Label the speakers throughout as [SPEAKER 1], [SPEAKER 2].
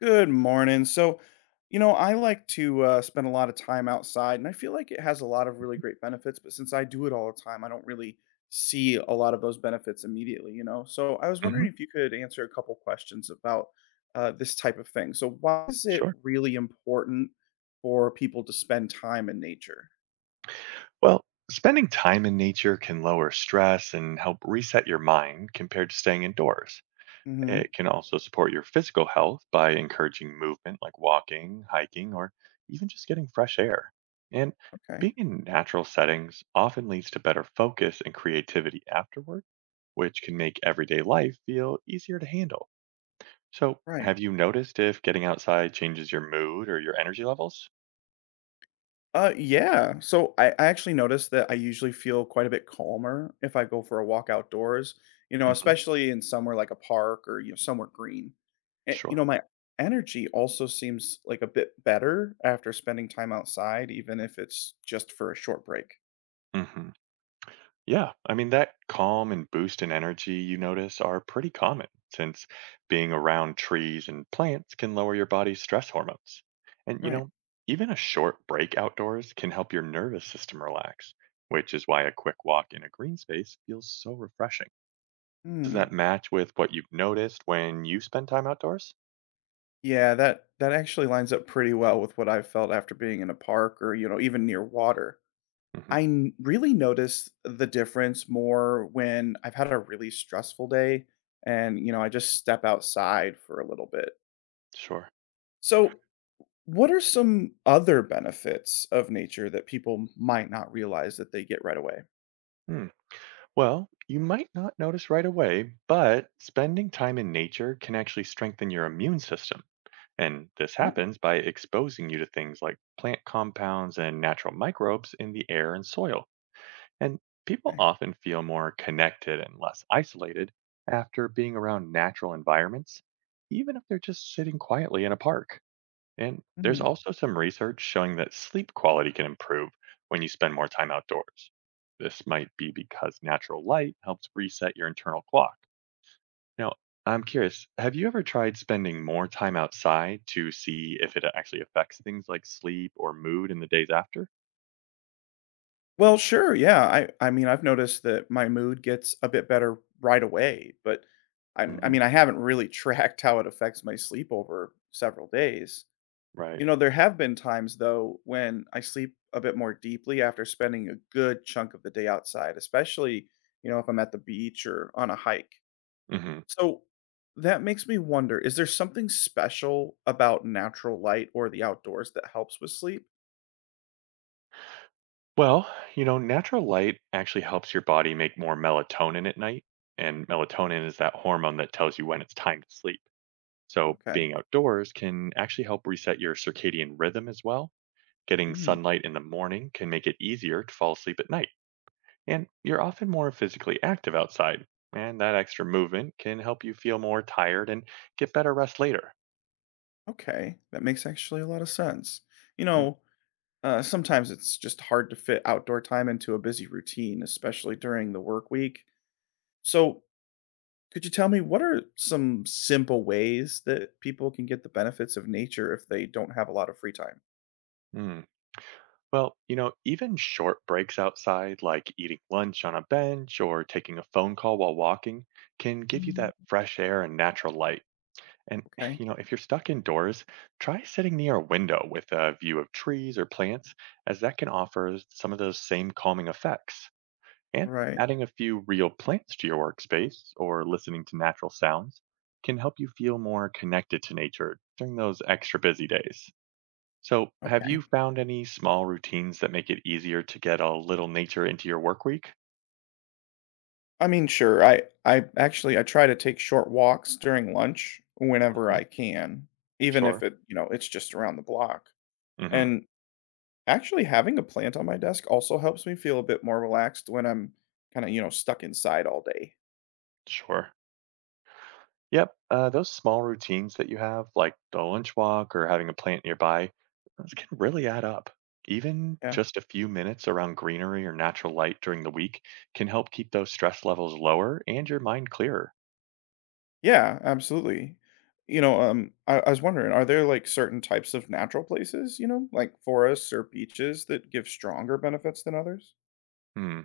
[SPEAKER 1] Good morning. So, I like to spend a lot of time outside, and I feel like it has a lot of really great benefits. But since I do it all the time, I don't really see a lot of those benefits immediately. So, I was
[SPEAKER 2] Hmm.
[SPEAKER 1] wondering if you could answer a couple questions about this type of thing. So, why is it
[SPEAKER 2] Sure.
[SPEAKER 1] really important for people to spend time in nature?
[SPEAKER 2] Well, spending time in nature can lower stress and help reset your mind compared to staying indoors.
[SPEAKER 1] Hmm.
[SPEAKER 2] It can also support your physical health by encouraging movement like walking, hiking, or even just getting fresh air. And
[SPEAKER 1] Okay.
[SPEAKER 2] being in natural settings often leads to better focus and creativity afterward, which can make everyday life feel easier to handle. So,
[SPEAKER 1] Right.
[SPEAKER 2] have you noticed if getting outside changes your mood or your energy levels?
[SPEAKER 1] Yeah. So I actually noticed that I usually feel quite a bit calmer if I go for a walk outdoors,
[SPEAKER 2] Hmm.
[SPEAKER 1] especially in somewhere like a park or somewhere green. And,
[SPEAKER 2] Sure.
[SPEAKER 1] my energy also seems like a bit better after spending time outside, even if it's just for a short break.
[SPEAKER 2] Hmm. Yeah, I mean, that calm and boost in energy you notice are pretty common since being around trees and plants can lower your body's stress hormones. And, you
[SPEAKER 1] Right.
[SPEAKER 2] know, even a short break outdoors can help your nervous system relax, which is why a quick walk in a green space feels so refreshing. Does that
[SPEAKER 1] Hmm.
[SPEAKER 2] match with what you've noticed when you spend time outdoors?
[SPEAKER 1] Yeah, that actually lines up pretty well with what I've felt after being in a park or even near water.
[SPEAKER 2] Hmm.
[SPEAKER 1] I really notice the difference more when I've had a really stressful day and, I just step outside for a little bit.
[SPEAKER 2] Sure.
[SPEAKER 1] So, what are some other benefits of nature that people might not realize that they get right away?
[SPEAKER 2] Hmm. Well, you might not notice right away, but spending time in nature can actually strengthen your immune system. And this
[SPEAKER 1] Oh,
[SPEAKER 2] happens by exposing you to things like plant compounds and natural microbes in the air and soil. And people
[SPEAKER 1] okay.
[SPEAKER 2] often feel more connected and less isolated after being around natural environments, even if they're just sitting quietly in a park. And there's
[SPEAKER 1] Hmm.
[SPEAKER 2] also some research showing that sleep quality can improve when you spend more time outdoors. This might be because natural light helps reset your internal clock. Now, I'm curious, have you ever tried spending more time outside to see if it actually affects things like sleep or mood in the days after?
[SPEAKER 1] Well, sure. Yeah. I mean, I've noticed that my mood gets a bit better right away, but I, I
[SPEAKER 2] Hmm.
[SPEAKER 1] mean, I haven't really tracked how it affects my sleep over several days.
[SPEAKER 2] Right.
[SPEAKER 1] You know, there have been times though when I sleep a bit more deeply after spending a good chunk of the day outside, especially if I'm at the beach or on a hike.
[SPEAKER 2] Hmm.
[SPEAKER 1] So that makes me wonder, is there something special about natural light or the outdoors that helps with sleep?
[SPEAKER 2] Well, you know, natural light actually helps your body make more melatonin at night. And melatonin is that hormone that tells you when it's time to sleep. So,
[SPEAKER 1] Okay.
[SPEAKER 2] being outdoors can actually help reset your circadian rhythm as well. Getting
[SPEAKER 1] Mm,
[SPEAKER 2] sunlight in the morning can make it easier to fall asleep at night. And you're often more physically active outside, and that extra movement can help you feel more tired and get better rest later.
[SPEAKER 1] okay. That makes actually a lot of sense. You know, Sometimes it's just hard to fit outdoor time into a busy routine, especially during the work week. So, could you tell me what are some simple ways that people can get the benefits of nature if they don't have a lot of free time?
[SPEAKER 2] Mhm. Well, you know, even short breaks outside, like eating lunch on a bench or taking a phone call while walking, can give you that fresh air and natural light. And,
[SPEAKER 1] Okay.
[SPEAKER 2] you know, if you're stuck indoors, try sitting near a window with a view of trees or plants, as that can offer some of those same calming effects. And
[SPEAKER 1] Right.
[SPEAKER 2] adding a few real plants to your workspace or listening to natural sounds can help you feel more connected to nature during those extra busy days. So, have
[SPEAKER 1] Okay.
[SPEAKER 2] you found any small routines that make it easier to get a little nature into your work week?
[SPEAKER 1] I mean, sure. I actually I try to take short walks during lunch whenever
[SPEAKER 2] Hmm.
[SPEAKER 1] I can, even
[SPEAKER 2] Sure.
[SPEAKER 1] if it's just around the block.
[SPEAKER 2] Hmm.
[SPEAKER 1] And actually having a plant on my desk also helps me feel a bit more relaxed when I'm kind of, stuck inside all day.
[SPEAKER 2] Sure. Yep. Those small routines that you have, like the lunch walk or having a plant nearby, those can really add up. Even
[SPEAKER 1] Yeah.
[SPEAKER 2] just a few minutes around greenery or natural light during the week can help keep those stress levels lower and your mind clearer.
[SPEAKER 1] Yeah, absolutely. I was wondering, are there like certain types of natural places, like forests or beaches that give stronger benefits than others?
[SPEAKER 2] Hmm.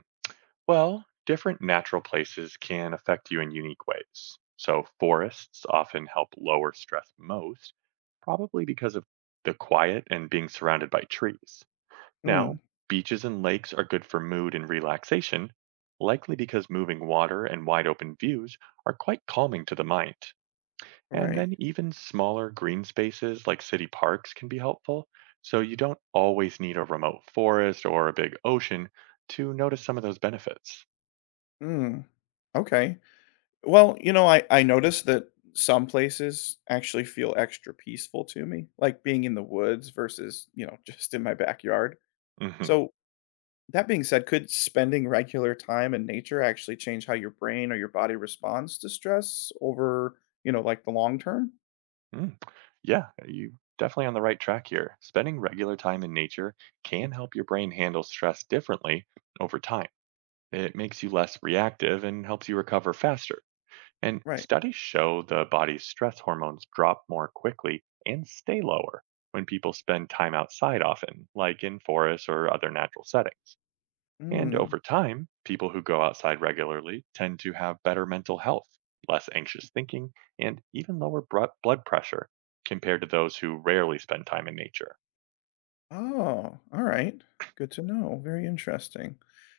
[SPEAKER 2] Well, different natural places can affect you in unique ways. So, forests often help lower stress most, probably because of the quiet and being surrounded by trees. Now,
[SPEAKER 1] Mm,
[SPEAKER 2] beaches and lakes are good for mood and relaxation, likely because moving water and wide open views are quite calming to the mind. And
[SPEAKER 1] right.
[SPEAKER 2] then even smaller green spaces like city parks can be helpful, so you don't always need a remote forest or a big ocean to notice some of those benefits.
[SPEAKER 1] Mm, okay. Well, I noticed that some places actually feel extra peaceful to me, like being in the woods versus, just in my backyard.
[SPEAKER 2] Hmm.
[SPEAKER 1] So, that being said, could spending regular time in nature actually change how your brain or your body responds to stress over, like the long term?
[SPEAKER 2] Mm. Yeah, you definitely on the right track here. Spending regular time in nature can help your brain handle stress differently over time. It makes you less reactive and helps you recover faster. And
[SPEAKER 1] Right.
[SPEAKER 2] studies show the body's stress hormones drop more quickly and stay lower when people spend time outside often, like in forests or other natural settings. And
[SPEAKER 1] Mm.
[SPEAKER 2] over time, people who go outside regularly tend to have better mental health, less anxious thinking, and even lower blood pressure compared to those who rarely spend time in nature.
[SPEAKER 1] Oh, all right. Good to know. Very interesting.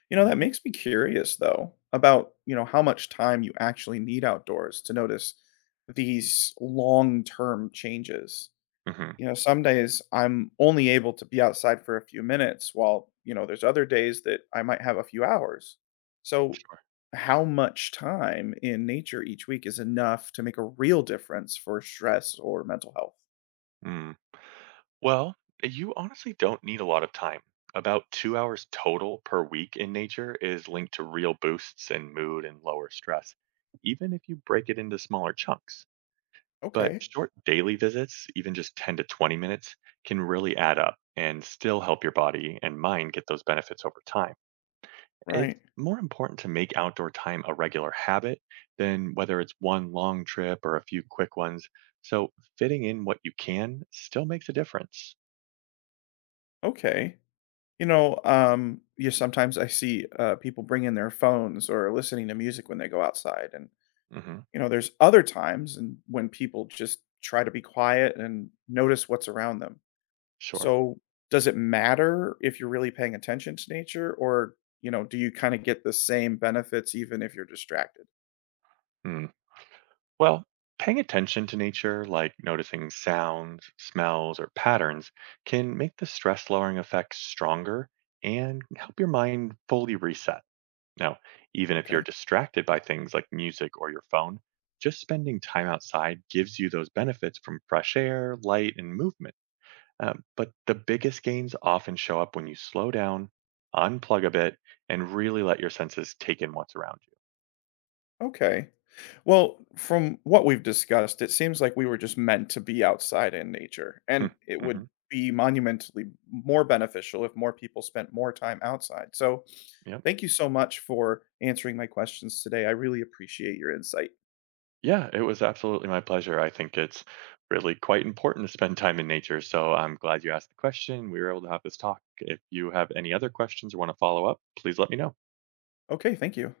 [SPEAKER 1] You know, that
[SPEAKER 2] Hmm.
[SPEAKER 1] makes me curious though about how much time you actually need outdoors to notice these long-term changes.
[SPEAKER 2] Hmm.
[SPEAKER 1] You know, some days I'm only able to be outside for a few minutes while there's other days that I might have a few hours. So,
[SPEAKER 2] Sure.
[SPEAKER 1] how much time in nature each week is enough to make a real difference for stress or mental health?
[SPEAKER 2] Mm. Well, you honestly don't need a lot of time. About 2 hours total per week in nature is linked to real boosts in mood and lower stress, even if you break it into smaller chunks. But
[SPEAKER 1] Okay.
[SPEAKER 2] short daily visits, even just 10 to 20 minutes, can really add up and still help your body and mind get those benefits over time. It's
[SPEAKER 1] Right.
[SPEAKER 2] more important to make outdoor time a regular habit than whether it's one long trip or a few quick ones. So, fitting in what you can still makes a difference.
[SPEAKER 1] Okay. You know, you Sometimes I see people bring in their phones or listening to music when they go outside, and
[SPEAKER 2] Mhm.
[SPEAKER 1] there's other times and when people just try to be quiet and notice what's around them.
[SPEAKER 2] Sure.
[SPEAKER 1] So, does it matter if you're really paying attention to nature, or do you kind of get the same benefits even if you're distracted?
[SPEAKER 2] Hmm. Well, paying attention to nature, like noticing sounds, smells, or patterns, can make the stress lowering effects stronger and help your mind fully reset. Now, even if you're
[SPEAKER 1] Okay.
[SPEAKER 2] distracted by things like music or your phone, just spending time outside gives you those benefits from fresh air, light, and movement. But the biggest gains often show up when you slow down, unplug a bit, and really let your senses take in what's around
[SPEAKER 1] Okay. Well, from what we've discussed, it seems like we were just meant to be outside in nature,
[SPEAKER 2] you. Hmm.
[SPEAKER 1] and it would
[SPEAKER 2] Mhm.
[SPEAKER 1] be monumentally more beneficial if more people spent more time outside. So,
[SPEAKER 2] Yeah.
[SPEAKER 1] thank you so much for answering my questions today. I really appreciate your insight.
[SPEAKER 2] Yeah, it was absolutely my pleasure. I think it's really quite important to spend time in nature. So I'm glad you asked the question. We were able to have this talk. If you have any other questions or want to follow up, please let me know.
[SPEAKER 1] Okay, thank you.